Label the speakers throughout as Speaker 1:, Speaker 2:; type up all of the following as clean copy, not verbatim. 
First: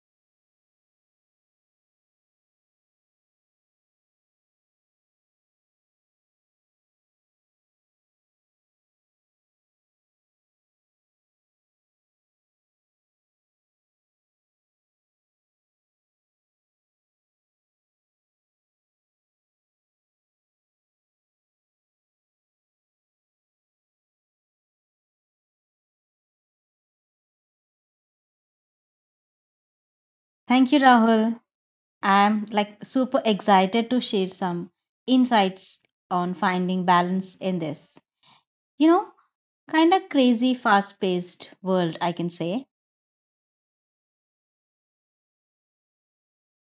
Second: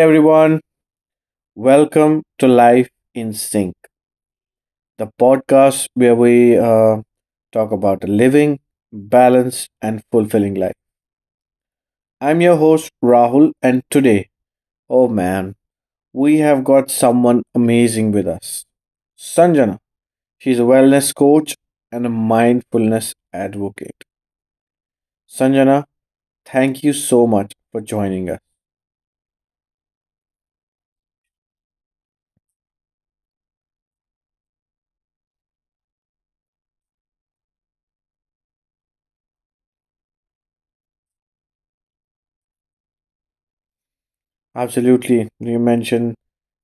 Speaker 1: everyone, welcome to Life in Sync, the podcast where we talk about a living, balanced, and fulfilling life. I'm your host Rahul, and today, oh man, we have got someone amazing with us Sanjana. She's a wellness coach and a mindfulness advocate. Sanjana, thank you so much for joining us.
Speaker 2: Thank you, Rahul. I'm like super excited to share some insights on finding balance in this, you know, kind of crazy, fast paced world, I can say.
Speaker 1: Absolutely, you mentioned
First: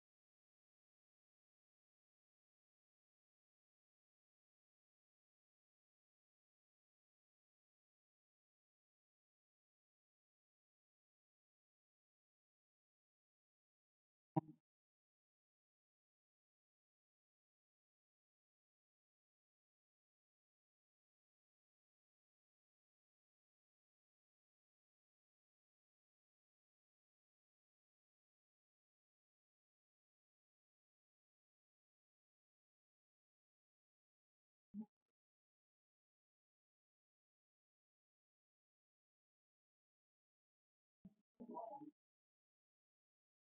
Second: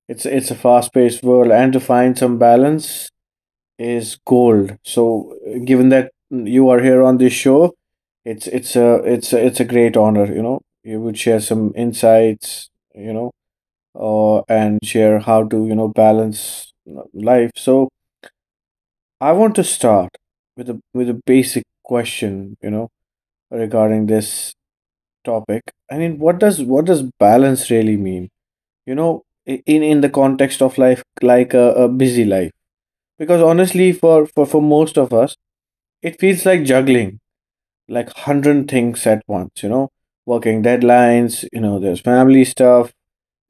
Speaker 1: it's a fast-paced world, and to find some balance is gold. So, given that you are here on this show, it's a great honor. You know, you would share some insights. You know, and share how to you know balance life. So, I want to start with a basic question. You know, regarding this topic. I mean, what does balance really mean? You know, in the context of life, like a busy life. Because honestly, for most of us, it feels like juggling like 100 things at once, you know, working deadlines, you know, there's family stuff,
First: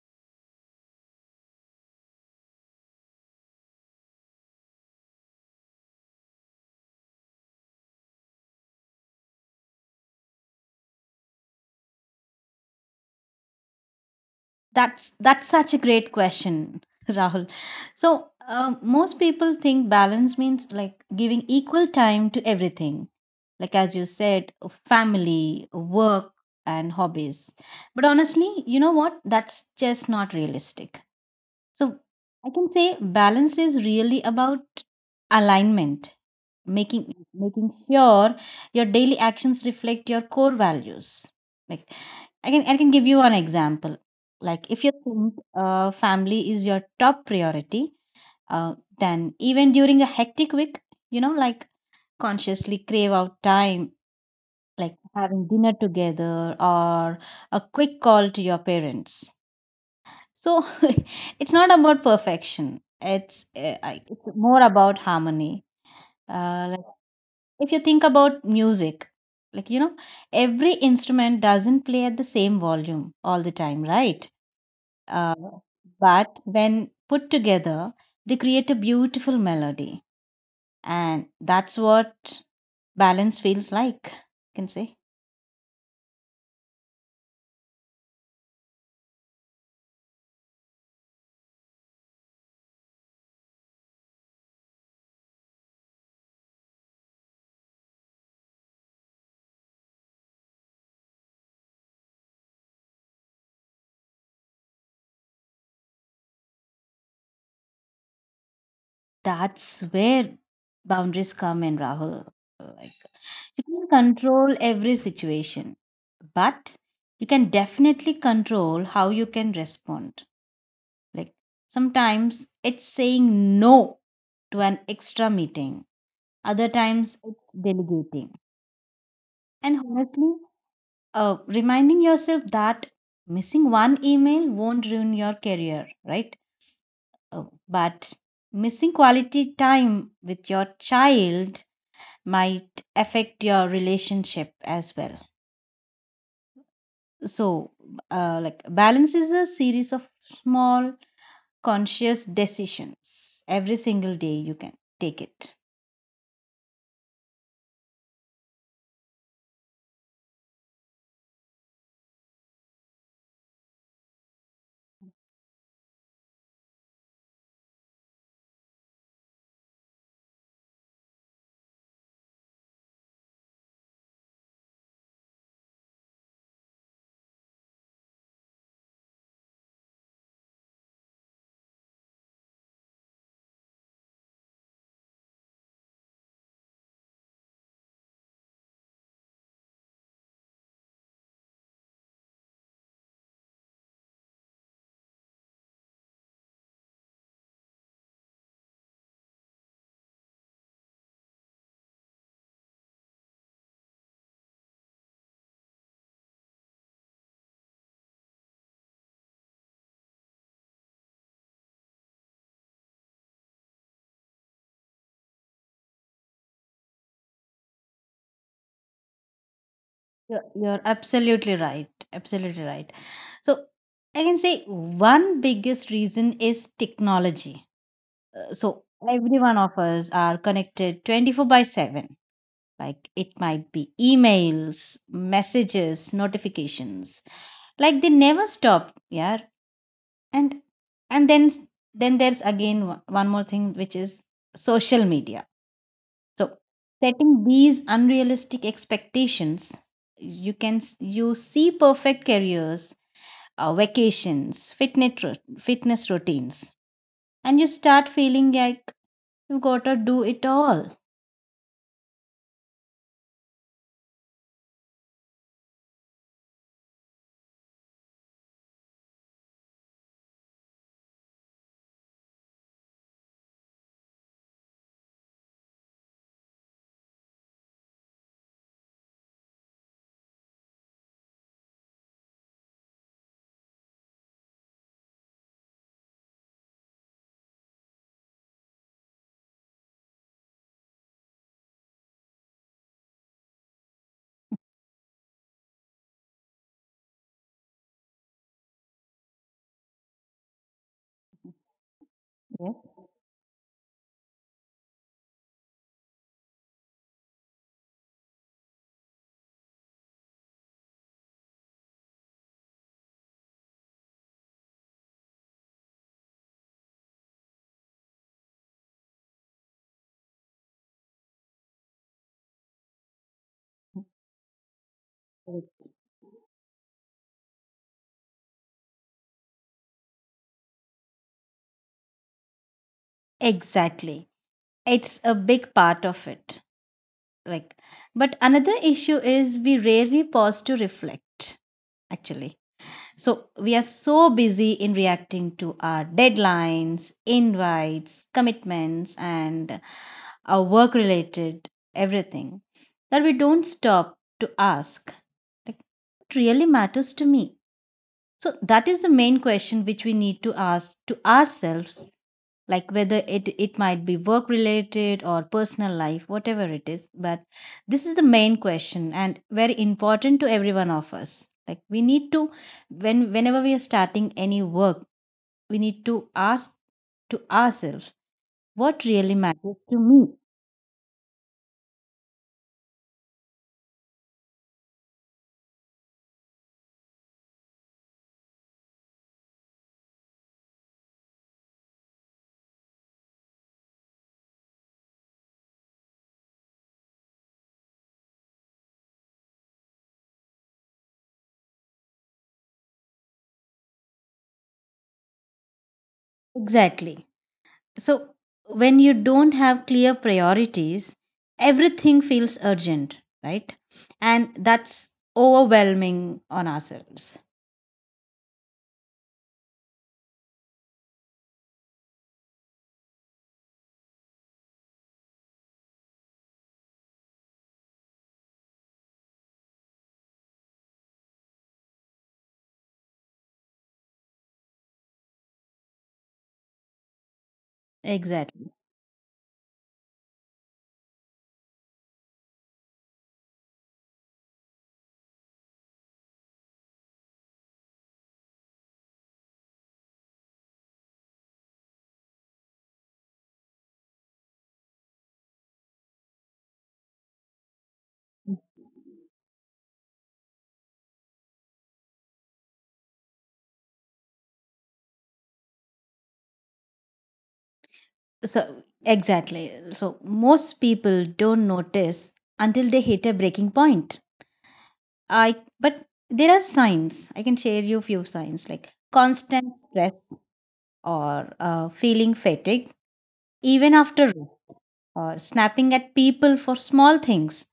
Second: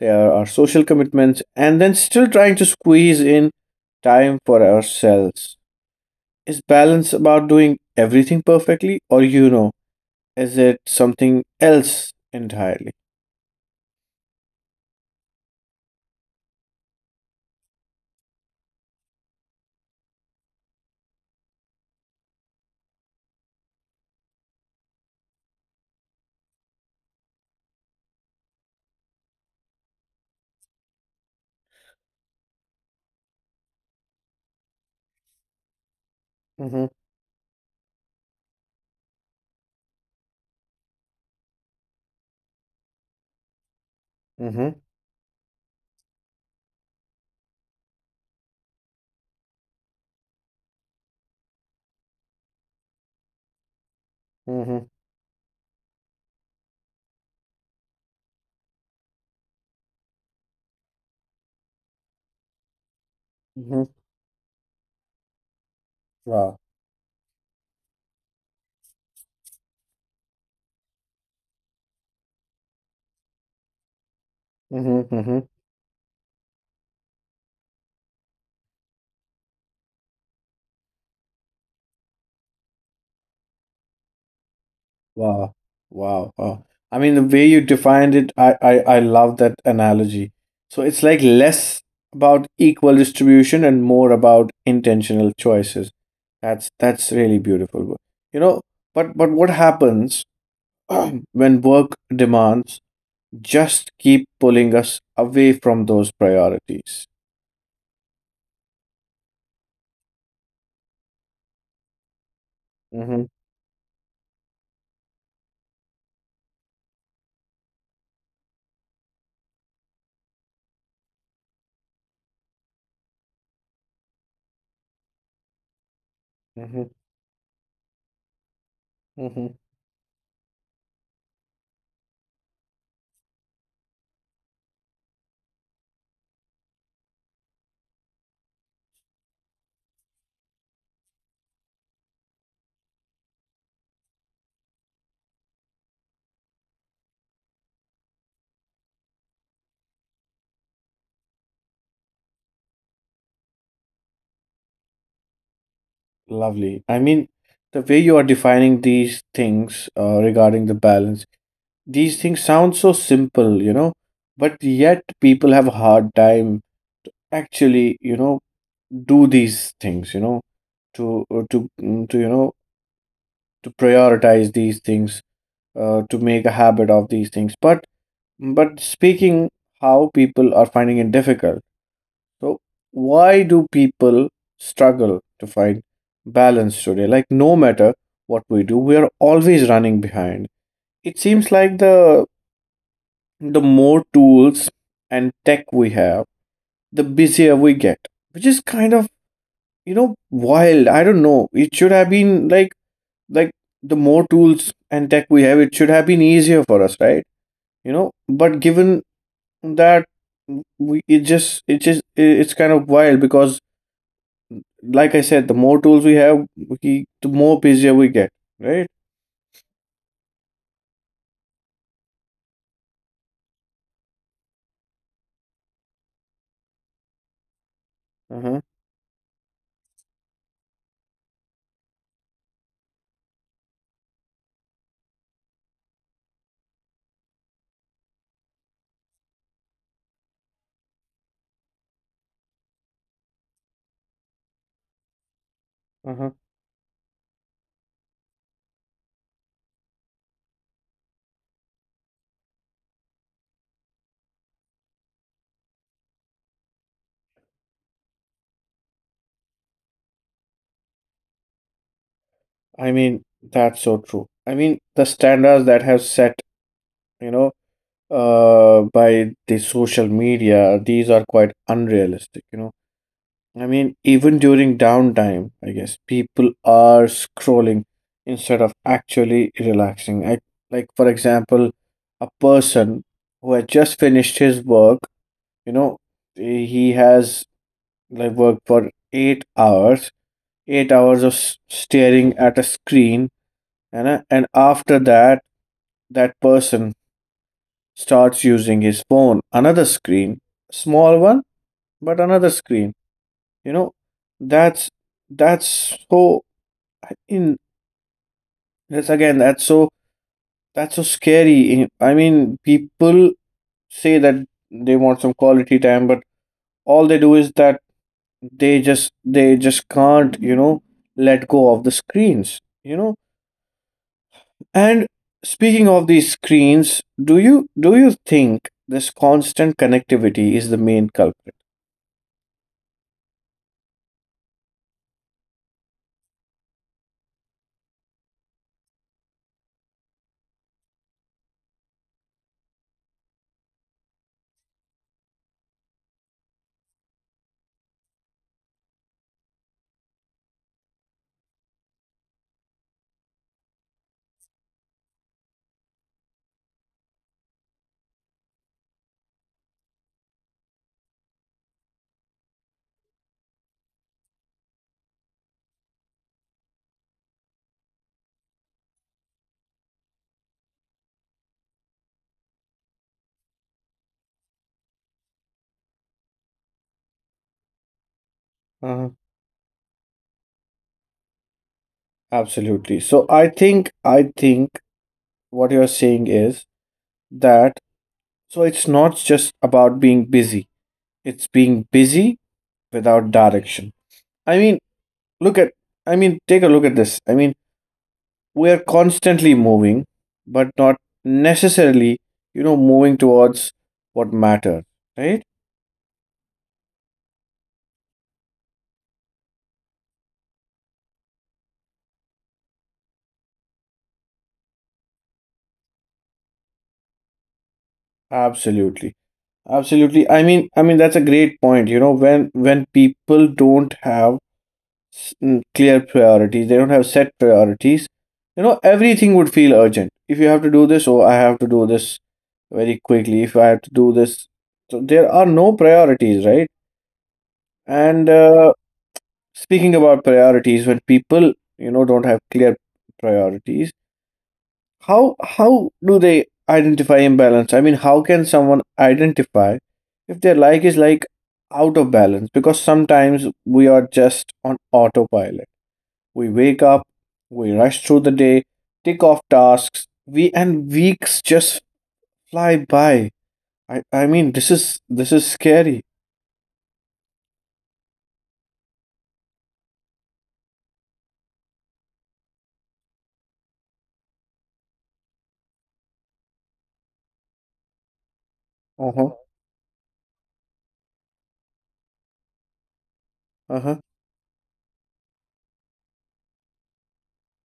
Speaker 1: there are social commitments, and then still trying to squeeze in time for ourselves. Is balance about doing everything perfectly, or you know, is it something else entirely?
Speaker 2: That's such a great question, Rahul. Most people think balance means like giving equal time to everything, like as you said, family, work, and hobbies. But honestly, you know what? That's just not realistic. So I can say balance is really about alignment,
Speaker 1: Mm-hmm,
Speaker 2: making making sure your daily actions reflect your core values. Like I can give you an example. Like
Speaker 1: mm-hmm,
Speaker 2: if you think family is your top priority, uh, then even during a hectic week, you know, like consciously crave out time,
Speaker 1: mm-hmm,
Speaker 2: like having dinner together or a quick call to your parents so it's not about perfection. It's
Speaker 1: mm-hmm.
Speaker 2: it's more about harmony.
Speaker 1: Wow.
Speaker 2: Like if you think about music, like you know, every instrument doesn't play at the same volume all the time, right?
Speaker 1: Mm-hmm.
Speaker 2: Uh, but when put together, they create a beautiful melody, and that's what balance feels like. You can say.
Speaker 1: Wow. Wow. I mean, the way you defined it, I love that analogy. So it's like less about equal distribution and more about intentional choices. That's really beautiful. You know, but what happens when work demands just keep pulling us away from those priorities?
Speaker 2: That's where boundaries come in, Rahul. Like
Speaker 1: Mm-hmm,
Speaker 2: you can control every situation, but you can definitely control how you can respond. Like sometimes it's saying no to an extra meeting.
Speaker 1: mm-hmm,
Speaker 2: Other times it's delegating.
Speaker 1: mm-hmm.
Speaker 2: And honestly, reminding yourself that missing one email won't ruin your career, right? But missing quality time with your child might affect your relationship as well, so like balance is a series of small conscious decisions every single day you can take it.
Speaker 1: Lovely. I mean, the way you are defining these things regarding the balance, these things sound so simple, you know, but yet people have a hard time actually, you know, do these things, you know, to mm, to you know to prioritize these things, to make a habit of these things. But speaking how people are finding it difficult. So why do people struggle to find balance today? Like no matter what we do, we are always running behind. It seems like the more tools and tech we have, the busier we get, which is kind of you know wild. I don't know. It should have been like the more tools and tech we have, it should have been easier for us, right? You know, but given that we it just it's kind of wild because like I said, the more tools we have, the more busier we get, right?
Speaker 2: You're absolutely right, absolutely right. So I can say one biggest reason is technology.
Speaker 1: Uh huh.
Speaker 2: So every one of us are connected 24 by 7. Like it might be emails, messages, notifications, like they never stop, yeah. And and then then there's again one more thing which is social media.
Speaker 1: Uh huh.
Speaker 2: So setting these unrealistic expectations, you you see perfect careers, vacations, fitness routines, and you start feeling like you gotta do it all.
Speaker 1: I mean that's so true. I mean the standards that have set you know by the social media, these are quite unrealistic, you know. I mean, even during downtime, I guess people are scrolling instead of actually relaxing. Like, for example, a person who had just finished his work, you know, he has like worked for 8 hours, eight hours of staring at a screen, and after that, that person starts using his phone, another screen, small one, but another
Speaker 2: Yes,
Speaker 1: screen. You know, that's that's so in that's again that's so scary. I mean, people say that they want some quality time, but all they do is that they just can't you know let go of the screens. You know, and
Speaker 2: correct,
Speaker 1: speaking of these screens, do you think this constant connectivity is the main culprit?
Speaker 2: exactly. It's a big part of it. Like, but another issue is we rarely pause to reflect actually. So we are so busy in reacting to our deadlines, invites, commitments, and our work related everything that we don't stop to ask, like, what really matters to me? So that is the main question which we need to ask to ourselves, like whether it might be work related or personal life, whatever it is, but this is the main question and very important to every one of us. Like we need to, whenever we are starting any work, we need to ask to ourselves, what
Speaker 1: Uh,
Speaker 2: really matters to me?
Speaker 1: Absolutely. So I think what you're saying is that it's not just about being busy. It's being busy without direction. I mean, look at I mean, take a look at this. I mean, we are constantly moving, but not necessarily, you know, moving towards what matters, right?
Speaker 2: Exactly. So when you don't have clear priorities, everything feels urgent, right? And that's overwhelming on ourselves.
Speaker 1: Absolutely. Absolutely. I mean, that's a great point, you know, when people don't have clear priorities. They don't have set priorities. You know, everything would feel urgent. If you have to do this, oh, I have to do this very quickly. If I have to do this, so there are no priorities, right? And
Speaker 2: Exactly.
Speaker 1: speaking about priorities, when people you know don't have clear priorities, how do they identify imbalance? I mean, how can someone identify if their like is like out of balance? Because sometimes we are just on autopilot. We wake up, we rush through the day, tick off tasks, we and weeks just fly by. I mean this is scary.
Speaker 2: So, exactly. So, most people don't notice until they hit a breaking point. I But there are signs. I can share you few signs, like
Speaker 1: Uh-huh.
Speaker 2: constant stress or feeling fatigue even
Speaker 1: Uh-huh.
Speaker 2: after rest, or snapping at people for small things.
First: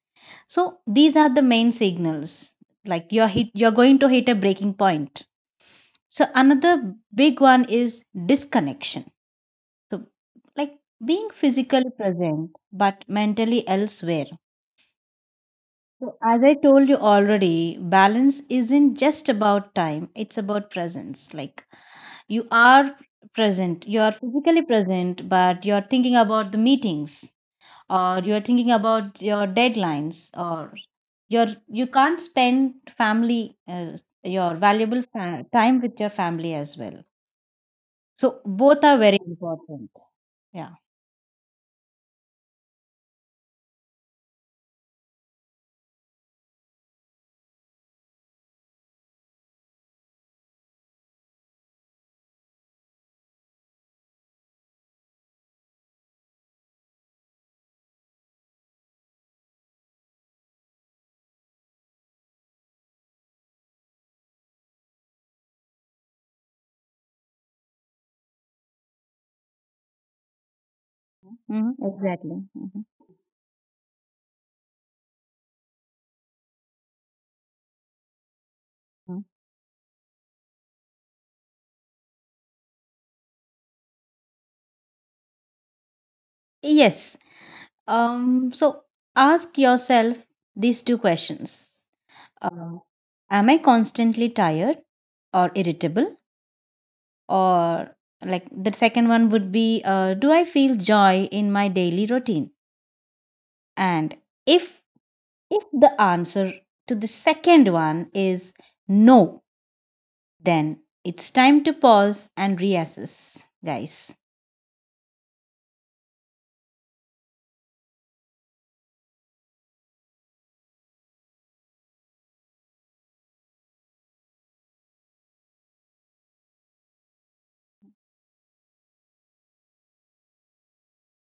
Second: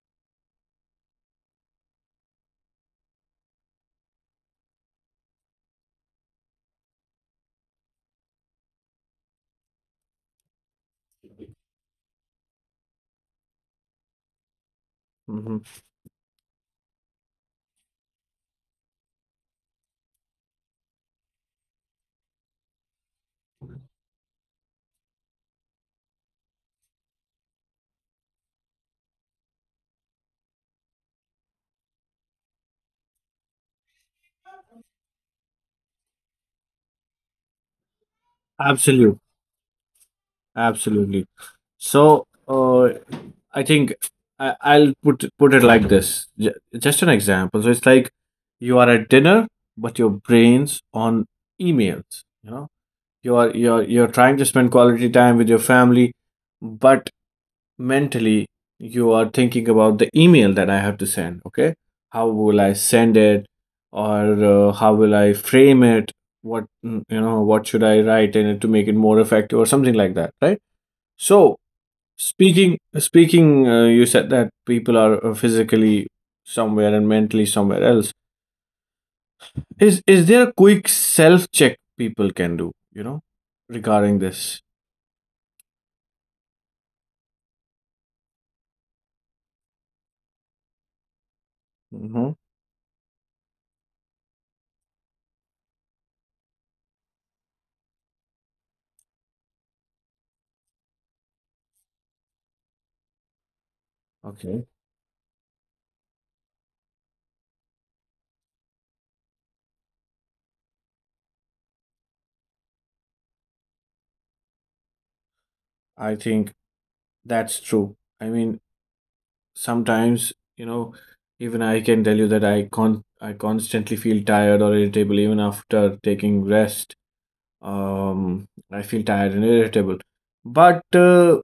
Speaker 2: So, these are the main signals, like you're going to hit a breaking point. So, another big one is disconnection. So, like being physically present but mentally elsewhere.
Speaker 1: Mm-hmm.
Speaker 2: So, as I told you already, balance isn't just about time, it's about presence. Like, you are present, you are physically present, but you're thinking about the meetings or you're thinking about your deadlines or you can't spend family, your valuable time with your family as well, so both are very
Speaker 1: Absolute,
Speaker 2: important, yeah.
Speaker 1: absolutely. So, I think I'll put it like this. Just an example. So it's like you are at dinner, but your brain's on emails. You know, you are you're trying to spend quality time with your family, but mentally you are thinking about the email that I have to send. Okay, how will I send it, or how will I frame it? What you know, what should I write in it to make it more effective, or something like that, right? So
Speaker 2: Mhm, exactly.
Speaker 1: speaking,
Speaker 2: Mhm.
Speaker 1: speaking, uh, you said that people are physically somewhere and mentally somewhere else. Is there a quick self check people can do? You know, regarding this.
Speaker 2: Yes. So ask yourself these two questions.
Speaker 1: Mm-hmm.
Speaker 2: Um, am I constantly tired or irritable? Or like the second one would be, do I feel joy in my daily routine? And
Speaker 1: Okay,
Speaker 2: if if the answer to the second one is no, then it's time to pause and reassess, guys.
Speaker 1: I think that's true. I mean, sometimes you know even I can tell you that I con I constantly feel tired or irritable even after taking rest. um I feel tired and irritable, but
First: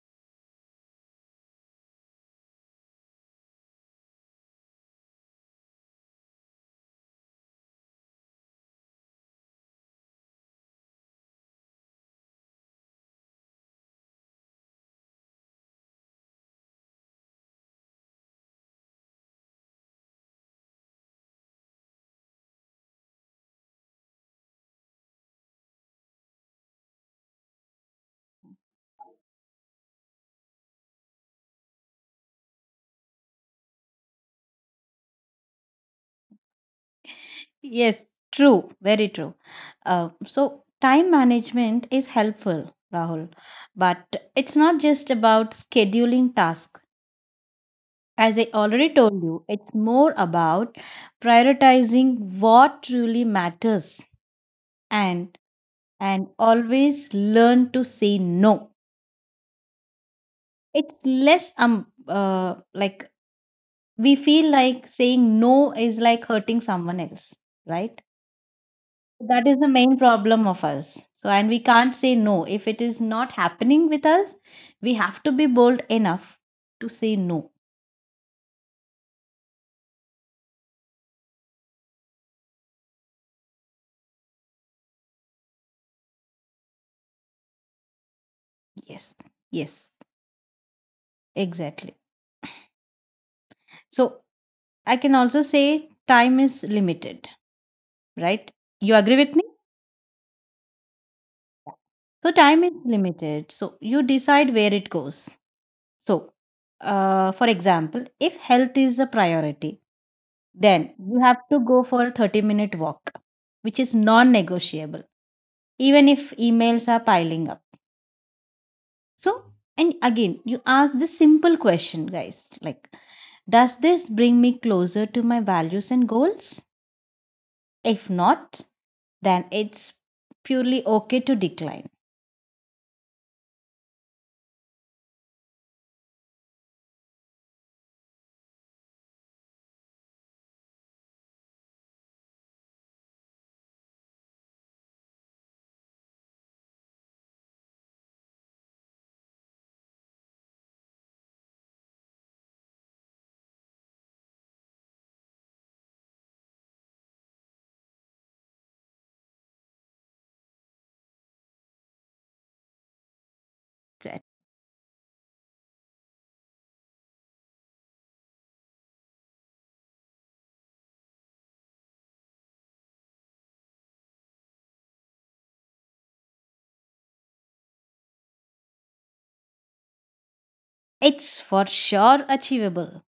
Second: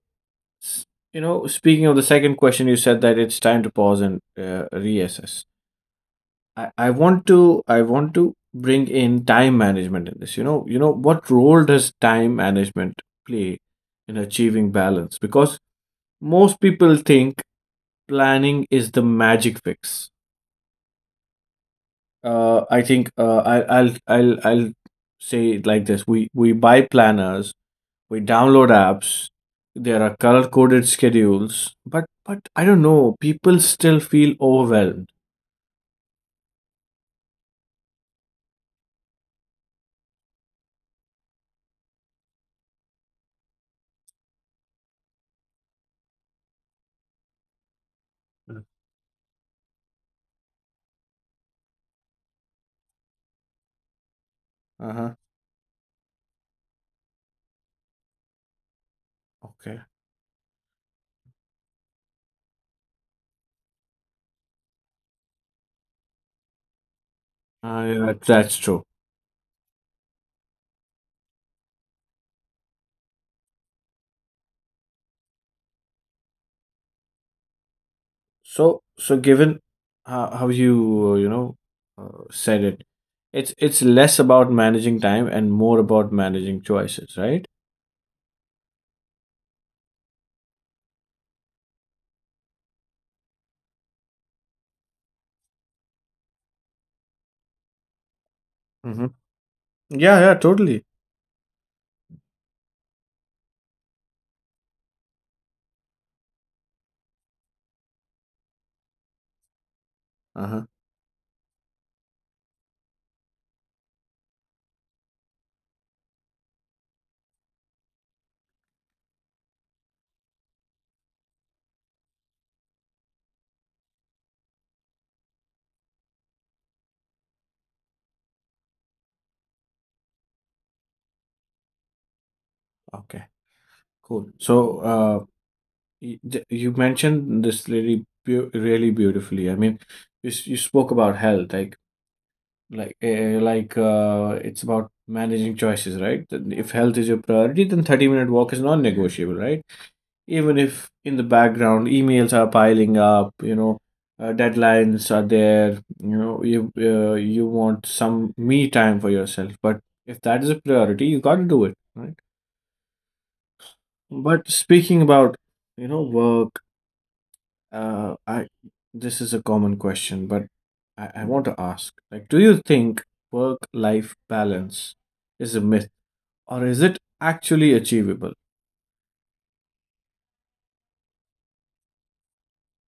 Speaker 1: s- you know speaking of the second question you said that it's time to pause and reassess. I want to bring in time management in this you know. You know what role does time management play in achieving balance, because most people think planning is the magic fix. I think I, I'll say it like this: we buy planners, we download apps. There are color coded schedules, but I don't know. People still feel overwhelmed.
Speaker 2: Yes, true, very true. So, time management is helpful, Rahul, but it's not just about scheduling tasks. As I already told you, it's more about prioritizing what truly matters
Speaker 1: Uh huh.
Speaker 2: and always learn to say no.
Speaker 1: Okay.
Speaker 2: It's less like we feel like saying no is like hurting someone else, right?
Speaker 1: Yeah, that's true.
Speaker 2: That is the main problem of us. So, and we can't say no. If it is not happening with us, we have to be bold enough to say no.
Speaker 1: So so given how you you know said it, it's less about managing time and more about managing choices, right?
Speaker 2: Yes, yes, exactly. So, I can also say time is limited, right? You agree with me?
Speaker 1: Mm-hmm. Yeah, totally.
Speaker 2: So, time is limited. So, you decide where it goes. So, for example, if health is a priority,
Speaker 1: Uh huh.
Speaker 2: then you have to go for a 30-minute walk, which is non negotiable even if emails are piling up. So, and again, you ask this simple question, guys, like, does this bring me closer to my values and goals? If not, then it's purely okay to decline.
Speaker 1: Okay, cool. So, you mentioned this really beautifully. I mean, you spoke about health, like it's about managing choices, right? Then if health is your priority, then 30-minute walk is non-negotiable, right? Even if in the background emails are piling up, you know, deadlines are there, you know, you want some me time for yourself, but if that is a priority, you got to do it, right? But speaking about, you know, work. I this is a common question, but I want to ask, like, do you think work-life balance is a myth, or is it actually achievable?
Speaker 2: It's for sure achievable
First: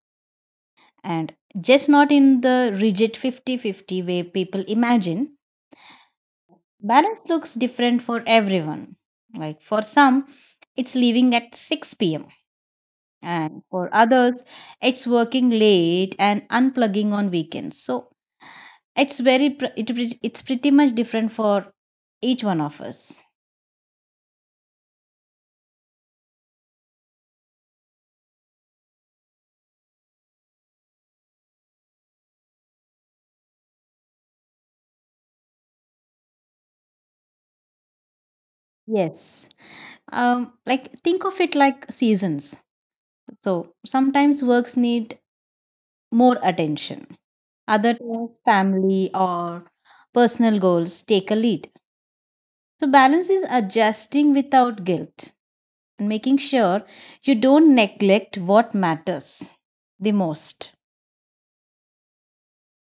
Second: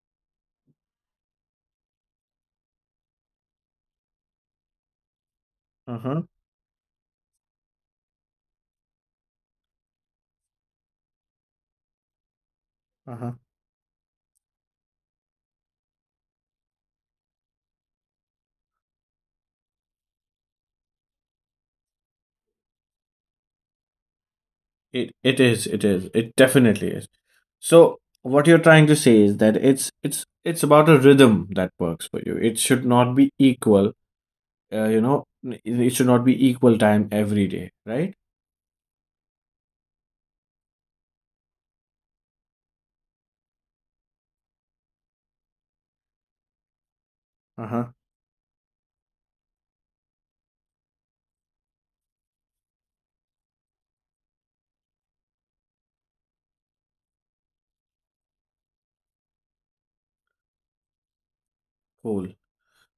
Speaker 2: and just not in the rigid 50-50 way people imagine.
Speaker 1: Uh-huh.
Speaker 2: Balance looks different for everyone. Like for some, it's leaving at 6 p.m.
Speaker 1: Uh-huh.
Speaker 2: and for others it's working late and unplugging on weekends, so it's very it's pretty much different for each one of us.
Speaker 1: It is. It definitely is. So what you're trying to say is that it's about a rhythm that works for you. It should not be equal, you know it should not be equal time every day, right?
Speaker 2: Yes. Like think of it like seasons. So sometimes works need more attention,
Speaker 1: Uh-huh.
Speaker 2: other times family or personal goals take a lead. So balance is adjusting without guilt and making sure you don't neglect what matters the most.
Speaker 1: Cool.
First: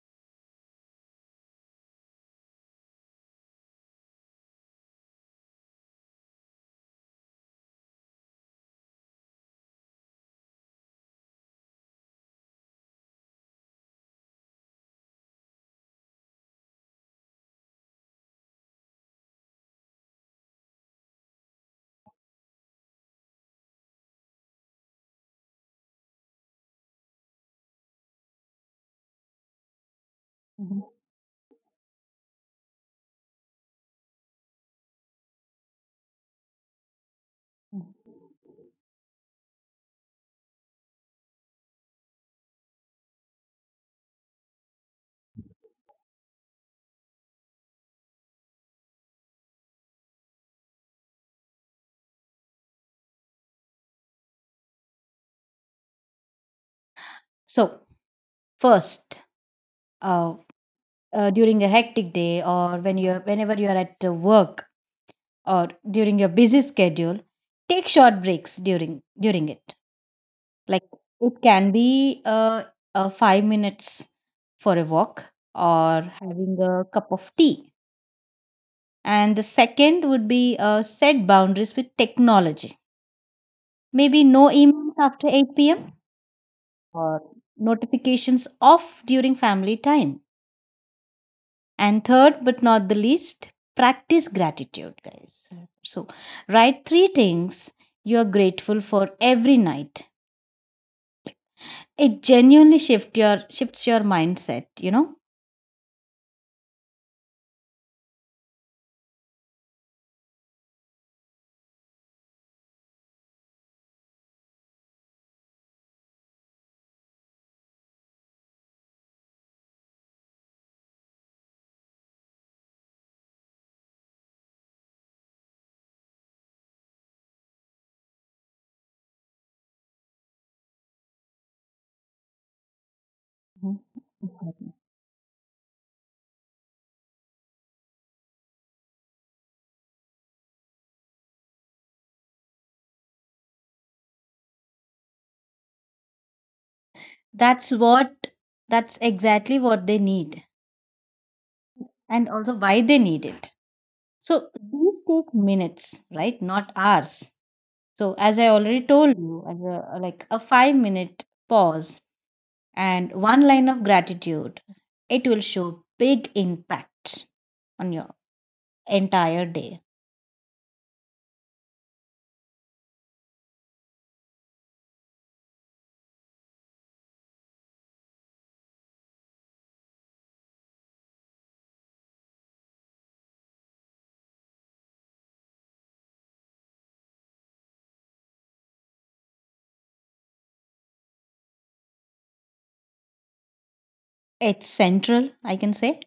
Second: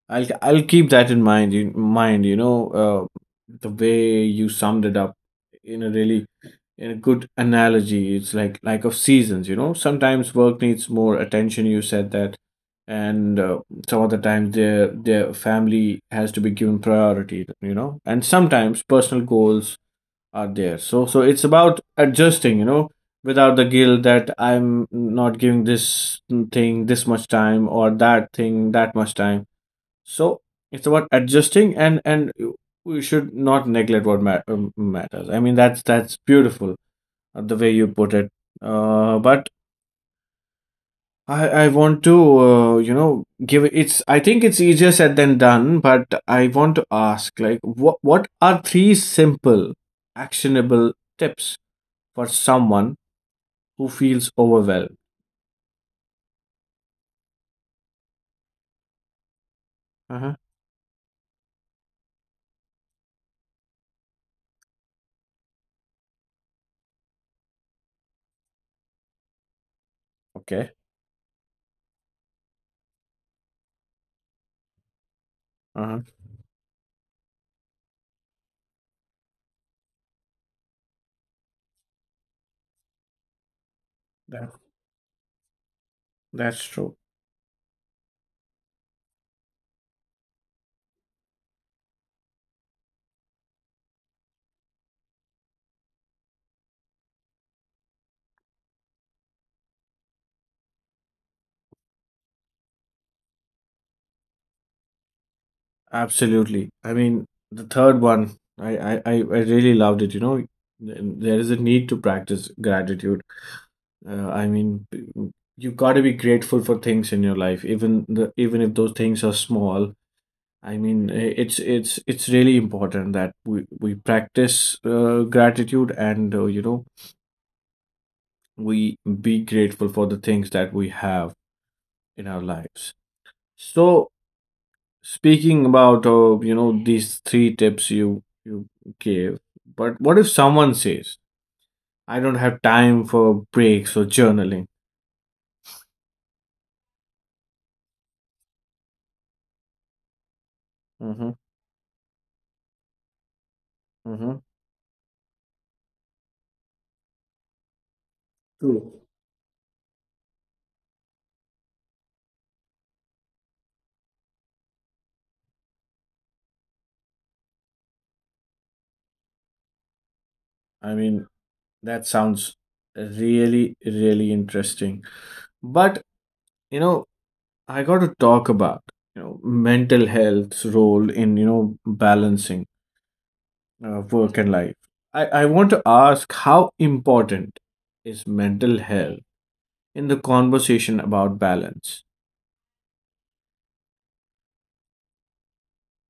Speaker 1: I'll keep that in mind, you know. uh, the way you summed it up in a really in a good analogy, it's like of seasons, you know. Sometimes work needs more attention, you said that, and some other times their family has to be given priority, you know, and sometimes personal goals are there. So so it's about adjusting, you know, without the guilt that I'm not giving this thing this much time or that thing that much time. So
Speaker 2: Mhm.
Speaker 1: it's about adjusting, and we should not neglect what matters. I mean that's beautiful, the way you put it. But I want to you know give it's I think it's easier said than done. But I want to ask, like, what are three simple actionable tips for someone who feels overwhelmed.
Speaker 2: So first,
Speaker 1: Uh-huh.
Speaker 2: uh, during a hectic day or whenever you are at work or during your busy schedule, take short breaks during it.
Speaker 1: Okay.
Speaker 2: Like it can be 5 minutes for a walk
Speaker 1: Uh-huh.
Speaker 2: or having a cup of tea. And the second would be, set boundaries with technology. Maybe no
Speaker 1: That,
Speaker 2: emails after 8 p.m.
Speaker 1: that's true.
Speaker 2: or notifications off during family time. And third, but not the least, practice gratitude, guys. So, write three things you are grateful for every night. It genuinely shifts your mindset, you know.
Speaker 1: Absolutely. I mean, the third one, I really loved it. You know, Th- there is a need to practice gratitude. I mean, you got to be grateful for things in your life, even the even if those things are small. I mean, it's really important that we practice gratitude, and you know we be grateful for the things that we have in our lives.
Speaker 2: Mhm.
Speaker 1: So
Speaker 2: Exactly.
Speaker 1: speaking about you know these three tips you gave, but what if someone says I don't have time for breaks or journaling?
Speaker 2: That's what that's exactly what they need
Speaker 1: Mm-hmm,
Speaker 2: and also why they need it.
Speaker 1: mm-hmm.
Speaker 2: So these take minutes, right? Not hours. So as I already
Speaker 1: True.
Speaker 2: told you, as a, like a 5-minute pause and one line of gratitude, it will show big impact on your entire day.
Speaker 1: I mean that sounds really interesting, but you know I got to talk about you know mental health's role in you know balancing work and life. I want to ask, how important is mental health in the conversation about balance?
Speaker 2: It's central, I can say.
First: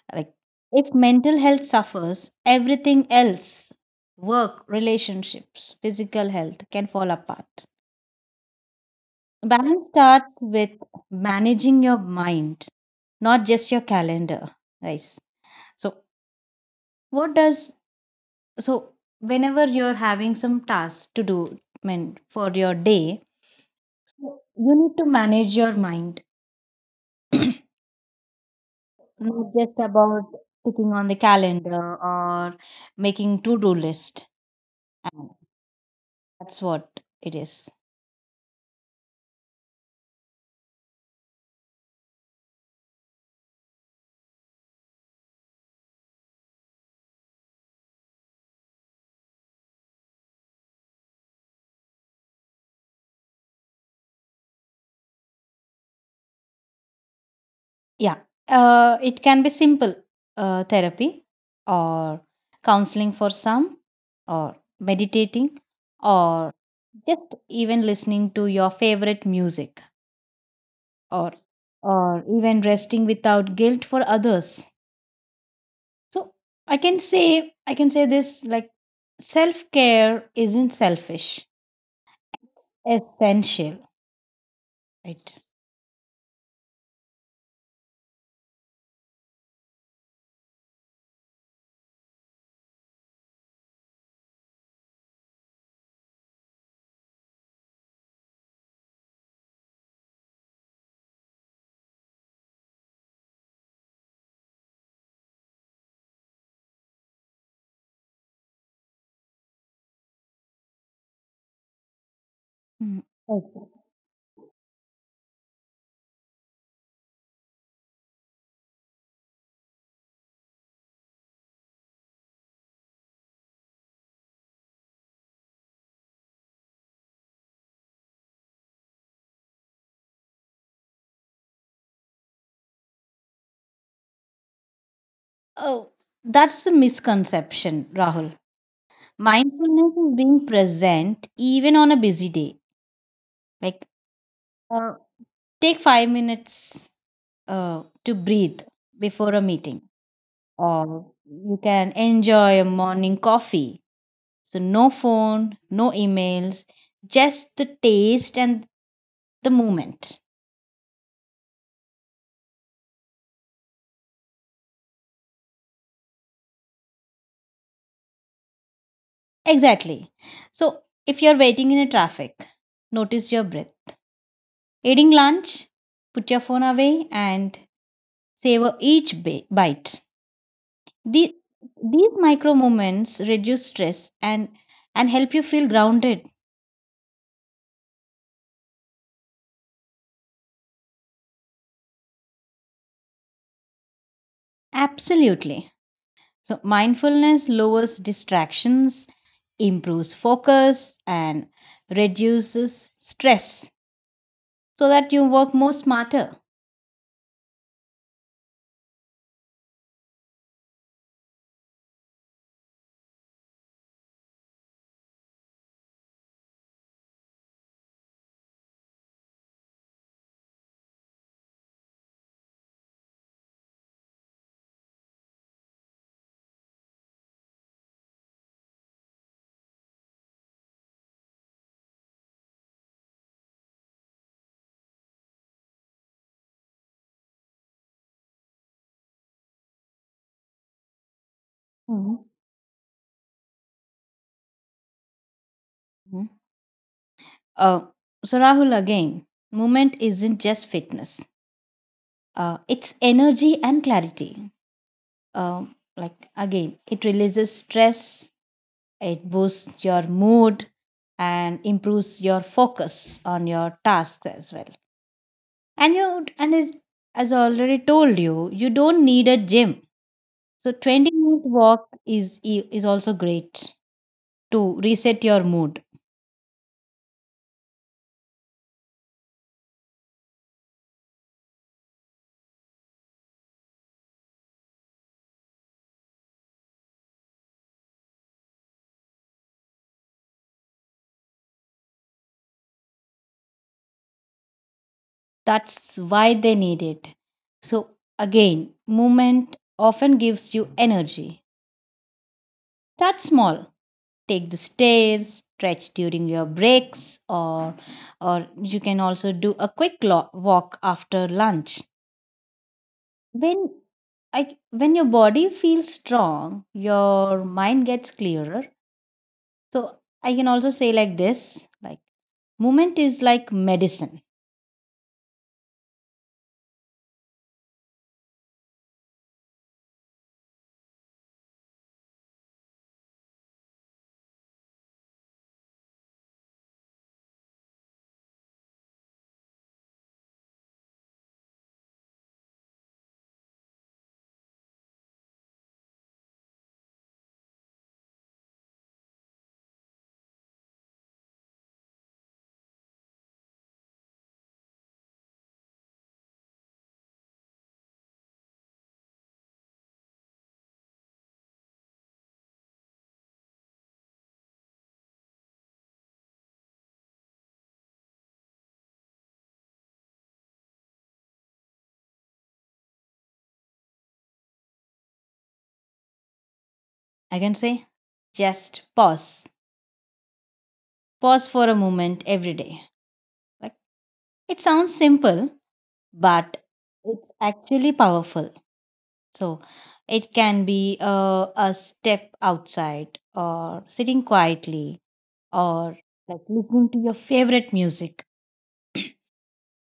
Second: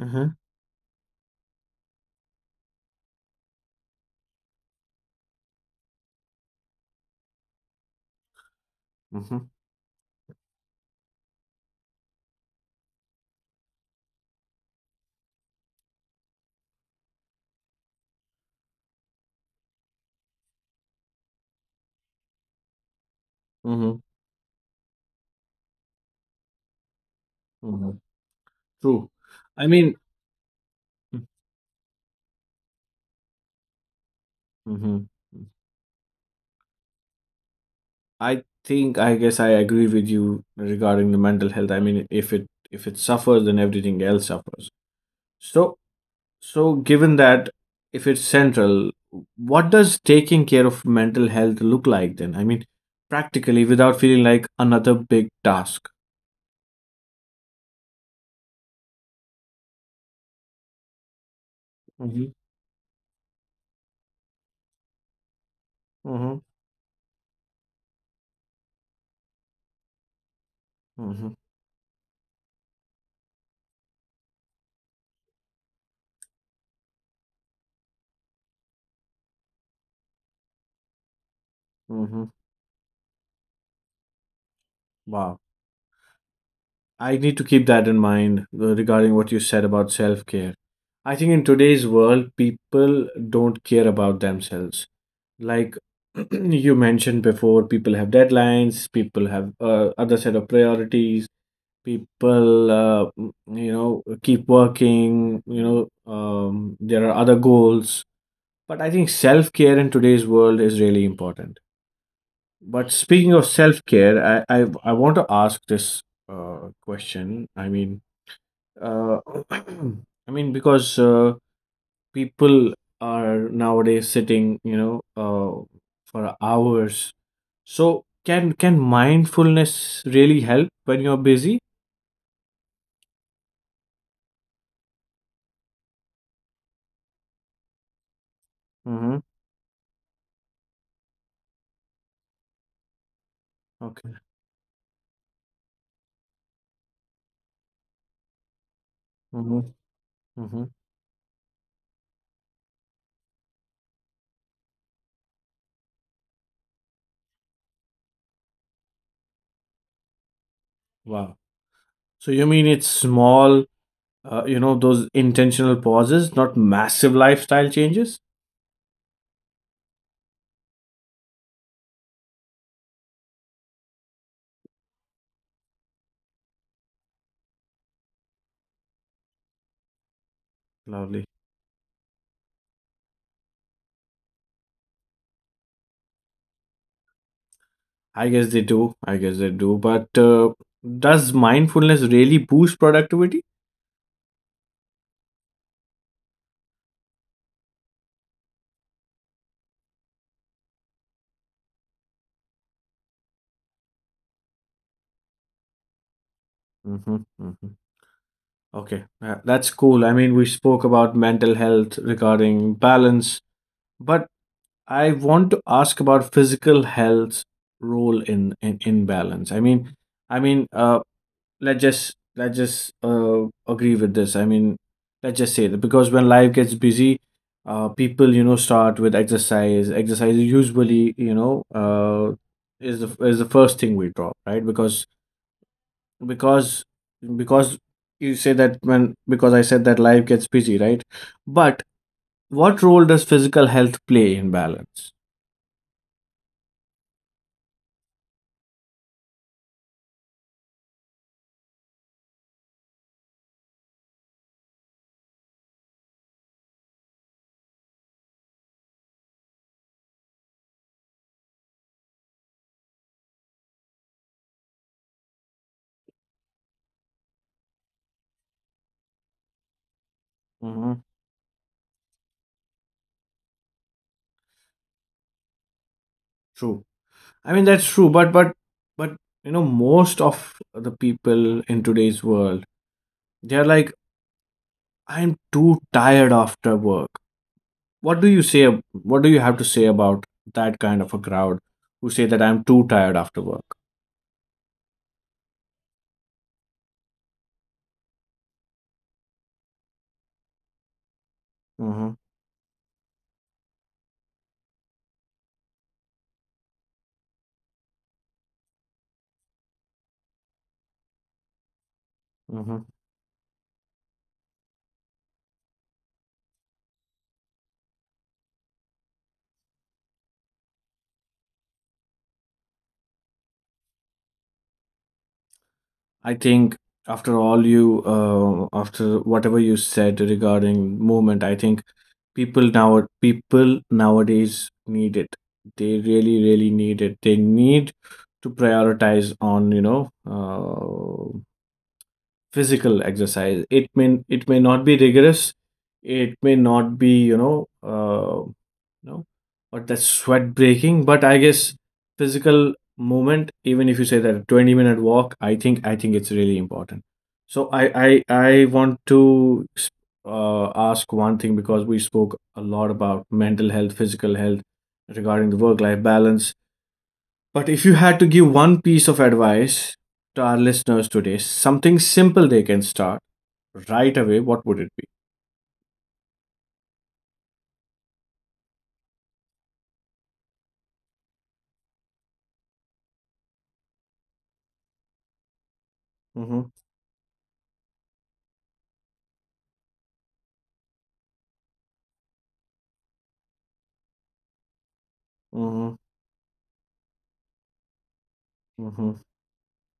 Speaker 1: Mm-hmm.
Speaker 2: Like if mental health suffers, everything else, work, relationships, physical health can fall apart.
Speaker 1: Mm-hmm.
Speaker 2: Balance starts with managing your mind, not just your calendar, guys. So what does so whenever you're having some tasks to do, I mean, for your day,
Speaker 1: Mm-hmm.
Speaker 2: you need to manage your mind,
Speaker 1: Mm-hmm. True.
Speaker 2: not
Speaker 1: I
Speaker 2: just
Speaker 1: mean,
Speaker 2: about sticking on the calendar or making to-do list.
Speaker 1: mm-hmm.
Speaker 2: And that's what it is.
Speaker 1: I guess I agree with you regarding the mental health. I mean, if it suffers, then everything else suffers. So so given that if it's central, what does taking care of mental health look like then? I mean, practically without feeling like another big task.
Speaker 2: Yeah. It can be simple, therapy or
Speaker 1: Mm-hmm.
Speaker 2: counseling for some, or meditating,
Speaker 1: Mm-hmm.
Speaker 2: or just even listening to your favorite music, or
Speaker 1: Mm-hmm.
Speaker 2: or even resting without guilt for others. So I can say this, like self-care isn't selfish.
Speaker 1: Mm-hmm.
Speaker 2: Essential, right?
Speaker 1: Wow. I need to keep that in mind regarding what you said about self care. I think in today's world, people don't care about themselves. Like you mentioned before, people have deadlines, people have other set of priorities, people, you know, keep working, there are other goals. But I think self care in today's world is really important. But
Speaker 2: Mm,
Speaker 1: speaking of
Speaker 2: okay.
Speaker 1: self care, I want to ask this question. I mean, uh, I mean, because people are nowadays sitting, for hours. So can mindfulness really help when you're busy?
Speaker 2: Oh, that's a misconception, Rahul.
Speaker 1: Mm-hmm.
Speaker 2: Mindfulness is being present even on a busy day. Like
Speaker 1: Okay.
Speaker 2: uh, take 5 minutes to breathe before a
Speaker 1: Mm-hmm.
Speaker 2: meeting
Speaker 1: Mm-hmm.
Speaker 2: or you can enjoy a morning coffee. So no phone, no emails, just the taste and the moment.
Speaker 1: Wow. So you mean it's small, those intentional pauses, not massive lifestyle changes?
Speaker 2: Exactly. So, if you're waiting in a traffic, notice your breath. Eating lunch, put your phone away and savor each bite.
Speaker 1: Lovely.
Speaker 2: The, these micro moments reduce stress and help you feel grounded.
Speaker 1: I guess they do. I guess they do. But does mindfulness really boost productivity?
Speaker 2: Absolutely. So, mindfulness lowers distractions, improves focus and reduces stress so that you work more smarter.
Speaker 1: Mm-hmm. Mm-hmm. Okay, that's cool. I mean, we spoke about mental health regarding balance, but I want to ask about physical health's role in balance. I mean, let's just agree with this. I mean, let's just say that because when life gets busy, people you know start with exercise. Exercise usually you know is the first thing we drop, right? Because because you say that when because I said that life gets busy, right? But
Speaker 2: Mhm.
Speaker 1: what role does physical health play in balance?
Speaker 2: Uh, so, Rahul, again, movement isn't just fitness, it's energy and clarity. Uh, like, again, it releases stress, it boosts your mood, and improves your focus on your tasks as well. And you, and As I already told you, you don't need a gym. So,
Speaker 1: Hmm.
Speaker 2: 20-minute walk is also great to reset your mood.
Speaker 1: True. I mean that's true, but you know most of the people in today's world they're like I'm too tired after work. What do you say? What do you have to say about that kind of a crowd who say that I'm too tired after work?
Speaker 2: That's why they need it. So, again, movement often gives you energy.
Speaker 1: Hmm.
Speaker 2: Start small. Take the stairs, stretch during your breaks, or you can also do a quick walk after lunch.
Speaker 1: Hmm.
Speaker 2: When, when your body feels strong, your mind gets clearer. So, I can also say like this, like movement is like medicine.
Speaker 1: I think after all you, after whatever you said regarding movement, I think people nowadays need it. They really, really need it. They need to prioritize on you know uh, physical exercise. It may not be rigorous. It may not be you know. Uh, No? Or that sweat breaking. But I guess physical movement, even if you say that 20-minute walk, I think it's really important. So I want to ask one thing because we spoke a lot about mental health, physical health, regarding the work life balance. But if you had to give one piece of advice to our listeners today, something simple they can start right away, what would it be?
Speaker 2: I can say just pause. Pause for a moment every day. Like it sounds simple, but
Speaker 1: Mm-hmm.
Speaker 2: it's actually powerful. So it can be a step outside, or sitting quietly,
Speaker 1: Mm-hmm.
Speaker 2: or like listening to your favorite music.
Speaker 1: Mm-hmm.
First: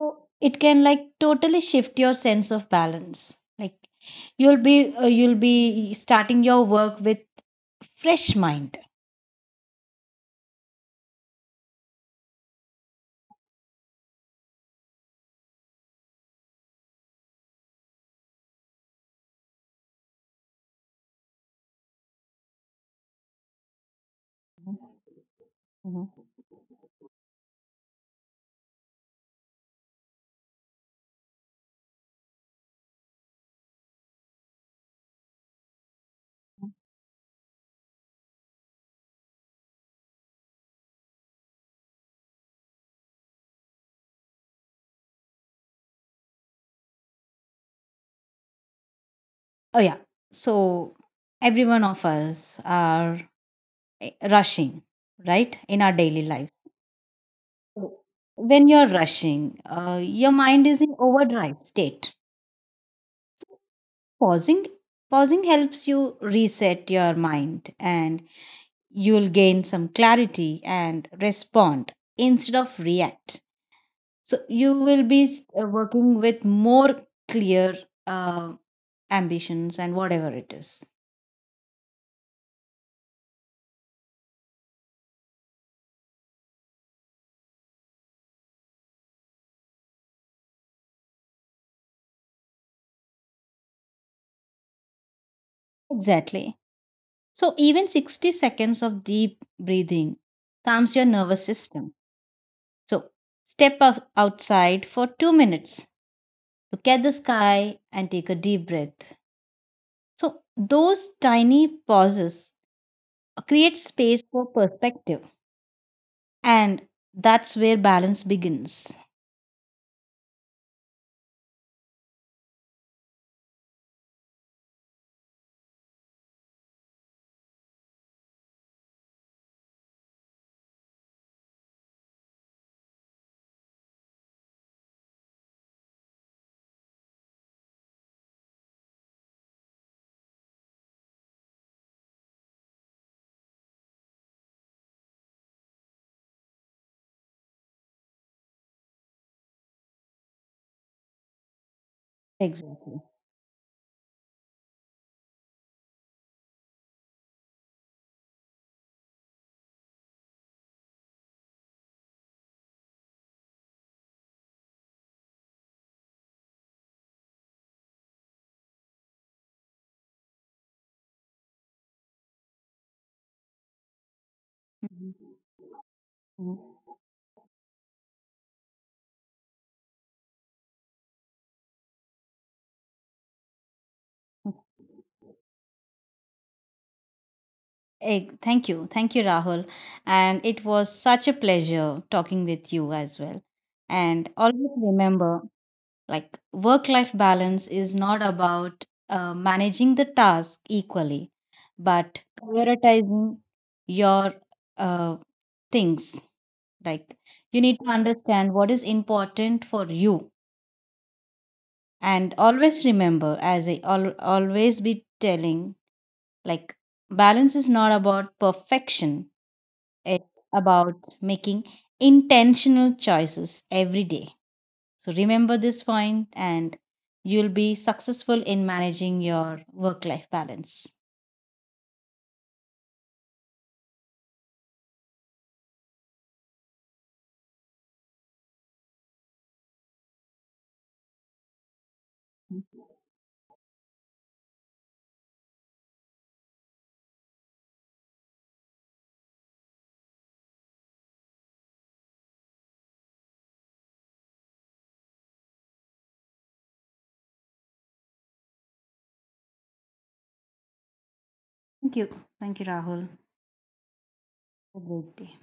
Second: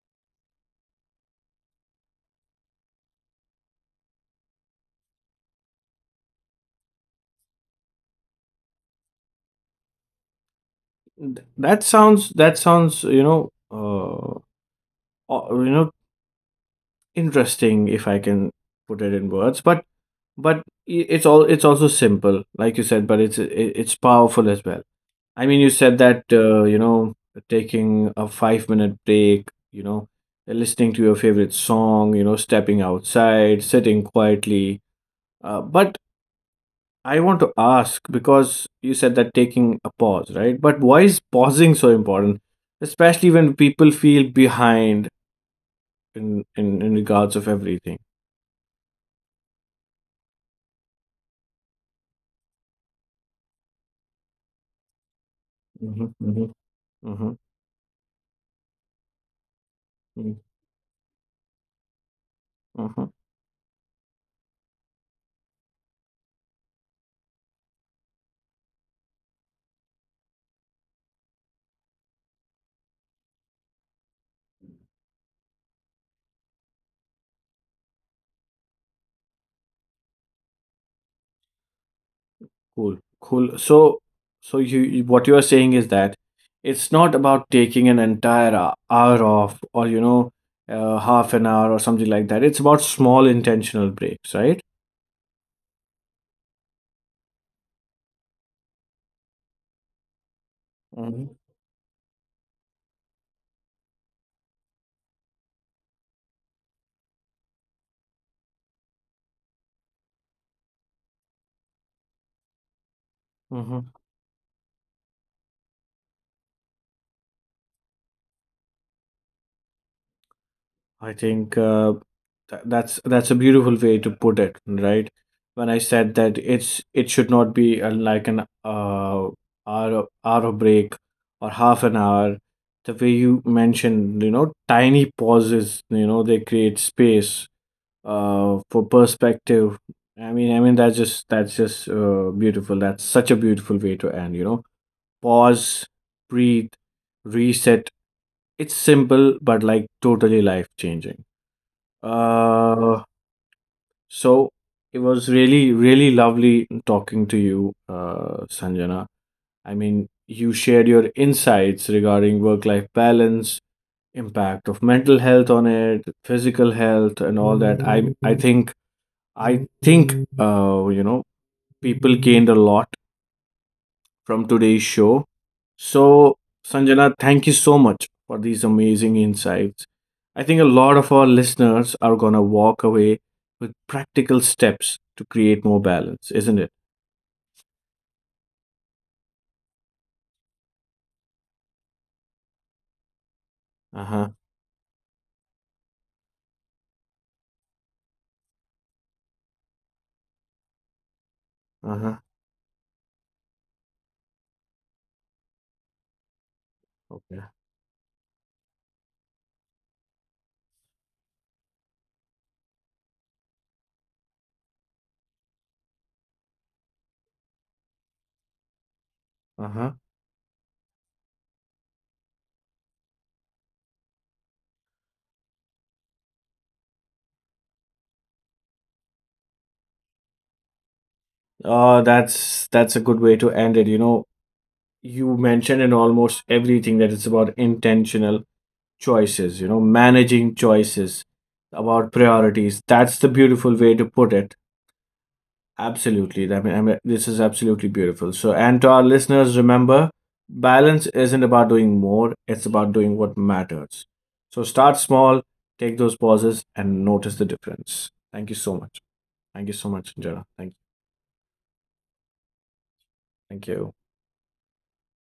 Speaker 2: So it can like totally shift your sense of balance. Like you'll be starting your work with fresh mind.
Speaker 1: That sounds uh, you know interesting if I can put it in words, but it's also simple, like you said, but it's powerful as well.
Speaker 2: Mhm.
Speaker 1: I mean, you said
Speaker 2: Mhm.
Speaker 1: that taking a 5 minute break, you know, listening to your favorite song, you know, stepping outside, sitting quietly. But I want to ask because you said that taking a pause, right? But why is pausing so important, especially when people feel behind in regards of everything?
Speaker 2: Oh yeah. So every one of us are rushing, right, in our
Speaker 1: Mm-hmm,
Speaker 2: daily
Speaker 1: mm-hmm,
Speaker 2: life.
Speaker 1: mm-hmm,
Speaker 2: When you're rushing, your mind is in overdrive state.
Speaker 1: mm-hmm.
Speaker 2: So pausing pausing helps you reset your mind and you'll gain some clarity and respond instead of react. So you will be, working with more clear, uh, ambitions and whatever it is.
Speaker 1: Cool, cool. So, so what you are saying is that it's not about taking an entire hour off or you know half an hour or something like that. It's about small intentional breaks, right?
Speaker 2: Exactly. So even 60 seconds of deep breathing calms your
Speaker 1: Mm-hmm.
Speaker 2: nervous system. So outside for 2 minutes, look at the sky, and take a deep breath. So, those tiny pauses create space for perspective, and that's where balance begins.
Speaker 1: I think that's a beautiful way to put it, right? When I said that it's it should not be like an hour break or half an hour. The way you mentioned, you know, tiny pauses, you know, they create space for perspective. I mean, that's just beautiful. That's such a beautiful way to end. You know, pause, breathe, reset. It's simple, but like totally life changing.
Speaker 2: Exactly.
Speaker 1: Uh, so it was really, really lovely talking to you, Sanjana. I mean, you shared your insights regarding work-life balance, impact of mental health on it, physical health, and all that. I think you know people gained a lot from today's show.
Speaker 2: Mhm.
Speaker 1: So,
Speaker 2: Mm.
Speaker 1: Sanjana, thank you so much for these amazing insights. I think a lot of our listeners are going to walk away with practical steps to create more balance, isn't it?
Speaker 2: Thank you. Thank you, Rahul. And it was such a pleasure talking with you as well. And
Speaker 1: Uh-huh.
Speaker 2: always remember, like, work life balance is not about managing the task equally,
Speaker 1: Uh-huh.
Speaker 2: but prioritizing your uh, things. Like
Speaker 1: Okay.
Speaker 2: you need to understand what is important for you. And always remember, as I always be telling, like balance is not about perfection,
Speaker 1: Uh-huh.
Speaker 2: it's about making intentional choices every day. So remember this point, and you'll be successful in managing your work life balance.
Speaker 1: That's a good way to end it. You know, you mentioned in almost everything that it's about intentional choices, you know, managing choices, about priorities. That's the beautiful way to put it. Absolutely. I mean, this is absolutely beautiful. So, and to our listeners, remember, balance isn't about doing more, it's about doing what matters. So, start small, take those pauses, and notice the difference. Thank you so much. Thank you so much, Jara. Thank,
Speaker 2: Thank you. Thank you, Rahul.
Speaker 1: thank you.
Speaker 2: Have a great day.